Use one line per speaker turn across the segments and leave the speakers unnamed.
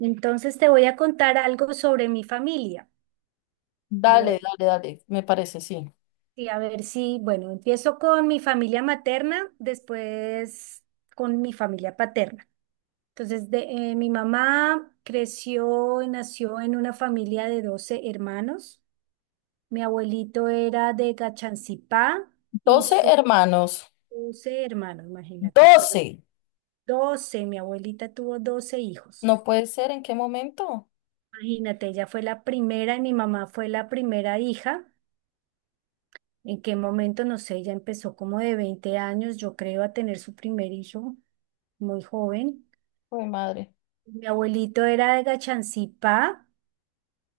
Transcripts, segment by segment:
Entonces te voy a contar algo sobre mi familia.
Dale,
Bueno,
dale, dale, me parece, sí.
y a ver si, bueno, empiezo con mi familia materna, después con mi familia paterna. Entonces, mi mamá creció y nació en una familia de 12 hermanos. Mi abuelito era de Gachancipá y
Doce
sus
hermanos.
12 hermanos, imagínate, fueron
12.
12. Mi abuelita tuvo 12 hijos.
No puede ser, ¿en qué momento?
Imagínate, ella fue la primera y mi mamá fue la primera hija. ¿En qué momento? No sé, ella empezó como de 20 años, yo creo, a tener su primer hijo muy joven.
Uy, madre.
Mi abuelito era de Gachancipá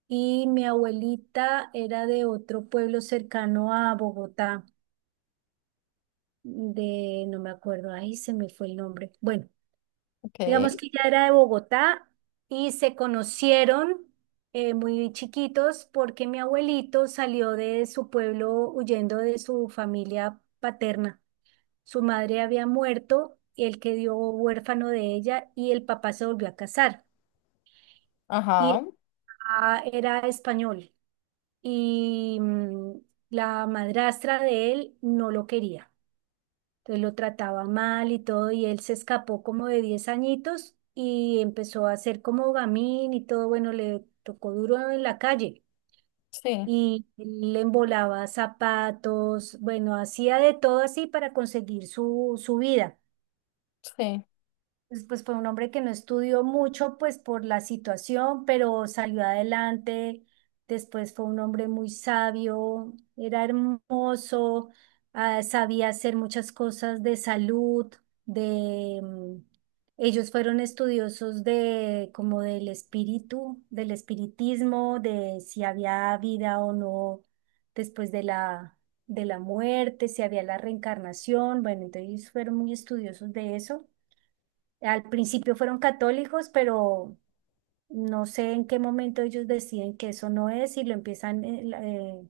y mi abuelita era de otro pueblo cercano a Bogotá, no me acuerdo, ahí se me fue el nombre. Bueno, digamos
Ok.
que ella era de Bogotá y se conocieron muy chiquitos porque mi abuelito salió de su pueblo huyendo de su familia paterna. Su madre había muerto, el que dio huérfano de ella y el papá se volvió a casar. Y
Ajá.
el papá era español y la madrastra de él no lo quería. Entonces lo trataba mal y todo y él se escapó como de 10 añitos y empezó a hacer como gamín y todo. Bueno, le tocó duro en la calle.
Sí,
Y le embolaba zapatos, bueno, hacía de todo así para conseguir su vida.
sí.
Pues fue un hombre que no estudió mucho, pues por la situación, pero salió adelante. Después fue un hombre muy sabio, era hermoso, ah, sabía hacer muchas cosas de salud, de... mm, ellos fueron estudiosos de como del espíritu, del espiritismo, de si había vida o no después de la muerte, si había la reencarnación. Bueno, entonces fueron muy estudiosos de eso. Al principio fueron católicos, pero no sé en qué momento ellos deciden que eso no es y lo empiezan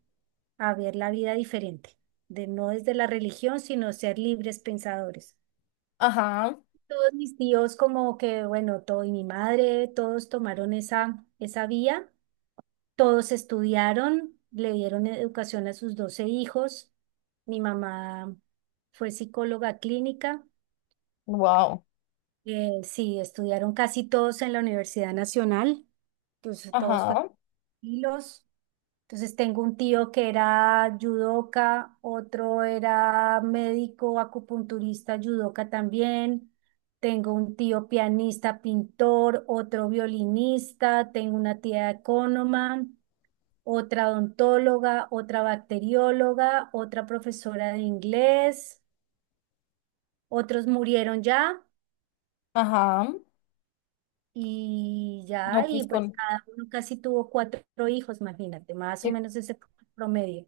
a ver la vida diferente, de no desde la religión, sino ser libres pensadores.
Ajá.
Todos mis tíos como que, bueno, todo y mi madre, todos tomaron esa vía, todos estudiaron, le dieron educación a sus 12 hijos. Mi mamá fue psicóloga clínica,
Wow.
sí, estudiaron casi todos en la Universidad Nacional. Entonces todos fueron
Ajá.
tranquilos. Entonces tengo un tío que era yudoka, otro era médico, acupunturista, yudoka también. Tengo un tío pianista, pintor, otro violinista, tengo una tía ecónoma, otra odontóloga, otra bacterióloga, otra profesora de inglés. Otros murieron ya
Ajá.
y
No,
ya, y
pues
pues cada uno casi tuvo cuatro hijos, imagínate, más o
qué-
menos ese fue el promedio.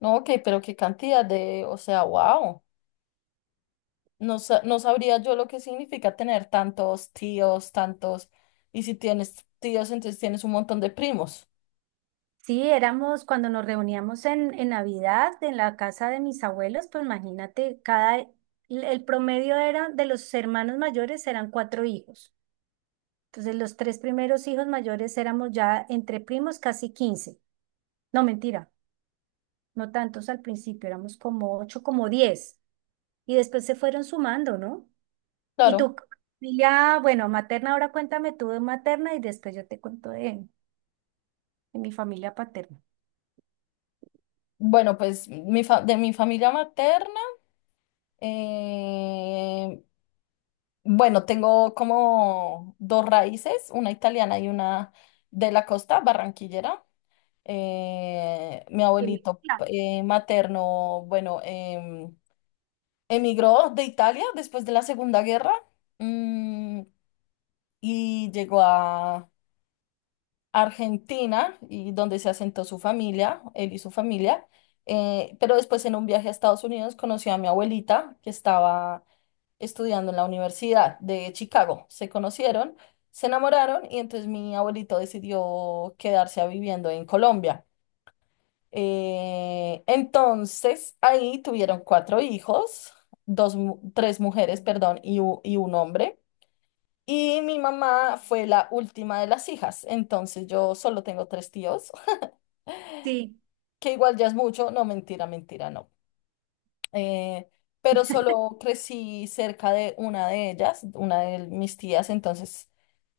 No, ok, pero qué cantidad O sea, wow. No, no sabría yo lo que significa tener tantos tíos, tantos. Y si tienes tíos, entonces tienes un montón de primos.
Sí, éramos cuando nos reuníamos en Navidad en la casa de mis abuelos, pues imagínate, el promedio era de los hermanos mayores eran cuatro hijos. Entonces los tres primeros hijos mayores éramos ya entre primos casi 15, no, mentira, no tantos al principio, éramos como ocho, como 10. Y después se fueron sumando, ¿no? Y
Claro.
tu familia, bueno, materna, ahora cuéntame tú de materna y después yo te cuento de, mi familia paterna.
Bueno, pues de mi familia materna. Eh, bueno, tengo como dos raíces, una italiana y una de la costa, barranquillera. Mi
¿Qué
abuelito
mezcla?
materno, emigró de Italia después de la Segunda Guerra, mm, y llegó a Argentina, y donde se asentó su familia, él y su familia. Pero después, en un viaje a Estados Unidos, conoció a mi abuelita, que estaba estudiando en la Universidad de Chicago. Se conocieron, se enamoraron y entonces mi abuelito decidió quedarse a viviendo en Colombia. Entonces ahí tuvieron cuatro hijos, dos, tres mujeres, perdón, y un hombre. Y mi mamá fue la última de las hijas, entonces yo solo tengo tres tíos
Sí,
que igual ya es mucho. No, mentira, mentira, no. Eh, pero solo crecí cerca de una de ellas, una de mis tías. Entonces,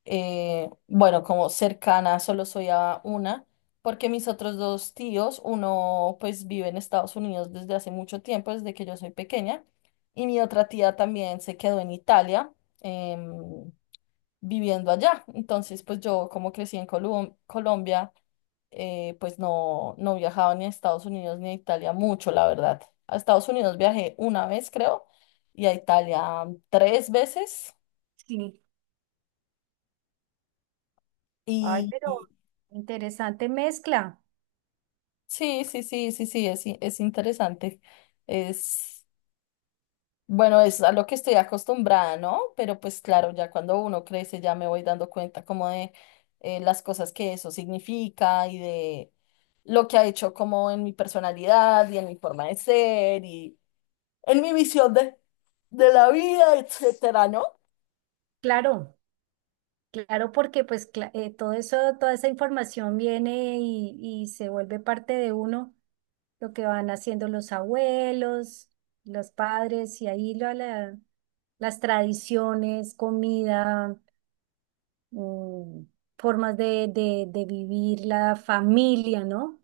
bueno, como cercana solo soy a una, porque mis otros dos tíos, uno pues vive en Estados Unidos desde hace mucho tiempo, desde que yo soy pequeña, y mi otra tía también se quedó en Italia, em, viviendo allá. Entonces, pues yo como crecí en Colombia, pues no viajaba ni a Estados Unidos ni a Italia mucho, la verdad. A Estados Unidos viajé una vez, creo, y a Italia, tres veces.
sí. Ay,
Y
pero
y
interesante mezcla.
sí, sí, sí, sí, sí, es, es interesante. Es. Bueno, es a lo que estoy acostumbrada, ¿no? Pero pues claro, ya cuando uno crece, ya me voy dando cuenta como de las cosas que eso significa, y de lo que ha hecho como en mi personalidad y en mi forma de ser y en mi visión de la vida, etcétera, ¿no?
Claro, claro, porque pues todo eso, toda esa información viene y se vuelve parte de uno, lo que van haciendo los abuelos, los padres, y ahí las tradiciones, comida, mm, formas de vivir la familia, ¿no?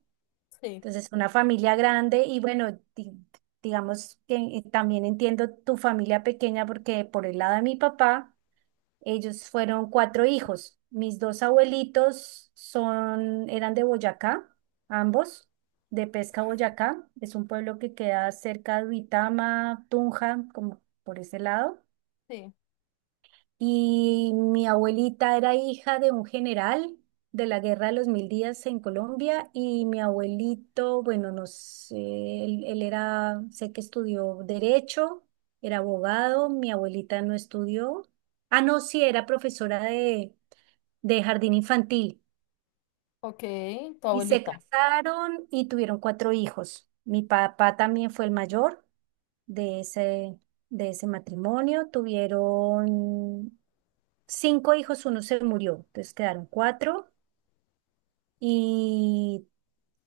Sí,
Entonces, una familia grande y bueno, digamos que también entiendo tu familia pequeña porque por el lado de mi papá, ellos fueron cuatro hijos. Mis dos abuelitos eran de Boyacá, ambos, de Pesca Boyacá. Es un pueblo que queda cerca de Uitama, Tunja, como por ese lado.
sí.
Y mi abuelita era hija de un general de la Guerra de los Mil Días en Colombia y mi abuelito, bueno, no sé, él era, sé que estudió derecho, era abogado, mi abuelita no estudió. Ah, no, sí, era profesora de jardín infantil.
Ok, tu
Y se
abuelita.
casaron y tuvieron cuatro hijos. Mi papá también fue el mayor de ese, matrimonio. Tuvieron cinco hijos, uno se murió, entonces quedaron cuatro y,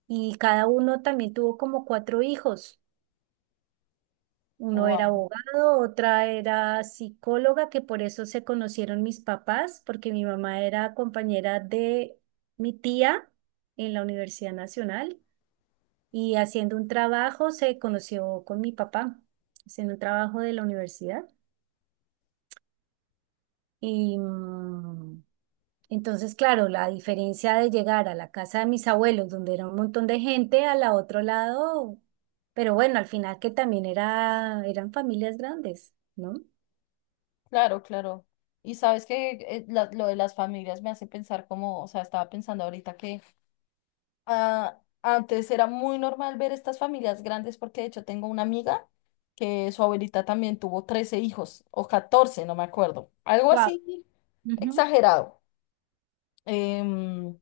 y cada uno también tuvo como cuatro hijos. Uno era
Wow.
abogado, otra era psicóloga, que por eso se conocieron mis papás, porque mi mamá era compañera de mi tía en la Universidad Nacional y haciendo un trabajo se conoció con mi papá, haciendo un trabajo de la universidad. Y entonces, claro, la diferencia de llegar a la casa de mis abuelos, donde era un montón de gente, a la otro lado, pero bueno, al final que también eran familias grandes, ¿no?
Claro, claro. Y sabes que, lo de las familias me hace pensar como, o sea, estaba pensando ahorita que ah, antes era muy normal ver estas familias grandes, porque de hecho tengo una amiga que su abuelita también tuvo 13 hijos o 14, no me acuerdo. Algo
Wow.
así
Ujú.
exagerado. Em,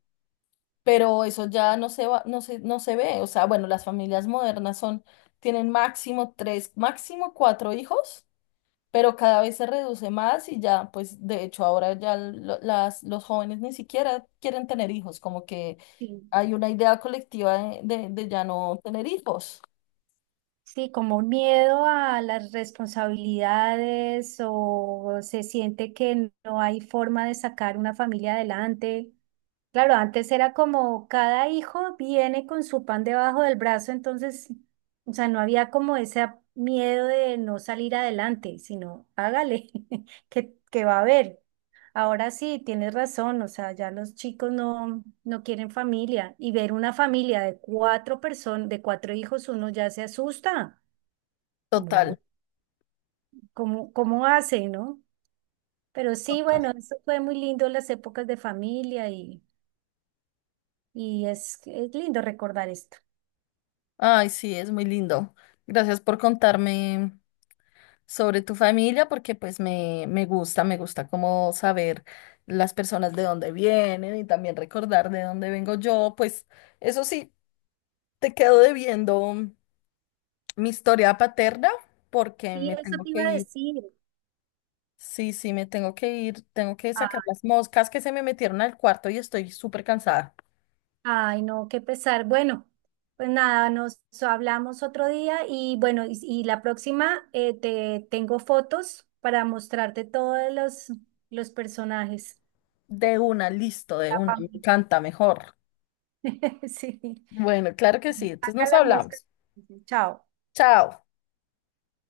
pero eso ya no se va, no se ve. O sea, bueno, las familias modernas son, tienen máximo tres, máximo cuatro hijos, pero cada vez se reduce más y ya. Pues de hecho ahora ya las, los jóvenes ni siquiera quieren tener hijos, como que
Sí.
hay una idea colectiva de ya no tener hijos.
Sí, como un miedo a las responsabilidades o se siente que no hay forma de sacar una familia adelante. Claro, antes era como cada hijo viene con su pan debajo del brazo, entonces, o sea, no había como ese miedo de no salir adelante, sino hágale, que va a haber. Ahora sí, tienes razón, o sea, ya los chicos no, no quieren familia y ver una familia de cuatro personas, de cuatro hijos, uno ya se asusta, como,
Total.
cómo hace, ¿no? Pero sí, bueno, eso fue muy lindo las épocas de familia y es lindo recordar esto.
Ay, sí, es muy lindo. Gracias por contarme sobre tu familia, porque pues me gusta como saber las personas de dónde vienen, y también recordar de dónde vengo yo. Pues eso sí, te quedo debiendo mi historia paterna, porque
Sí,
me
eso
tengo
te
que
iba a
ir.
decir.
Sí, sí, me tengo que ir. Tengo que
Ah,
sacar las moscas que se me metieron al cuarto y estoy súper cansada.
ay, no, qué pesar. Bueno, pues nada, nos hablamos otro día y bueno, y la próxima te tengo fotos para mostrarte todos los personajes.
De una, listo, de
Ah,
una,
pa'
me encanta mejor.
Sí.
Bueno, claro que sí, entonces
Saca
nos
las moscas.
hablamos.
Chao.
Chao.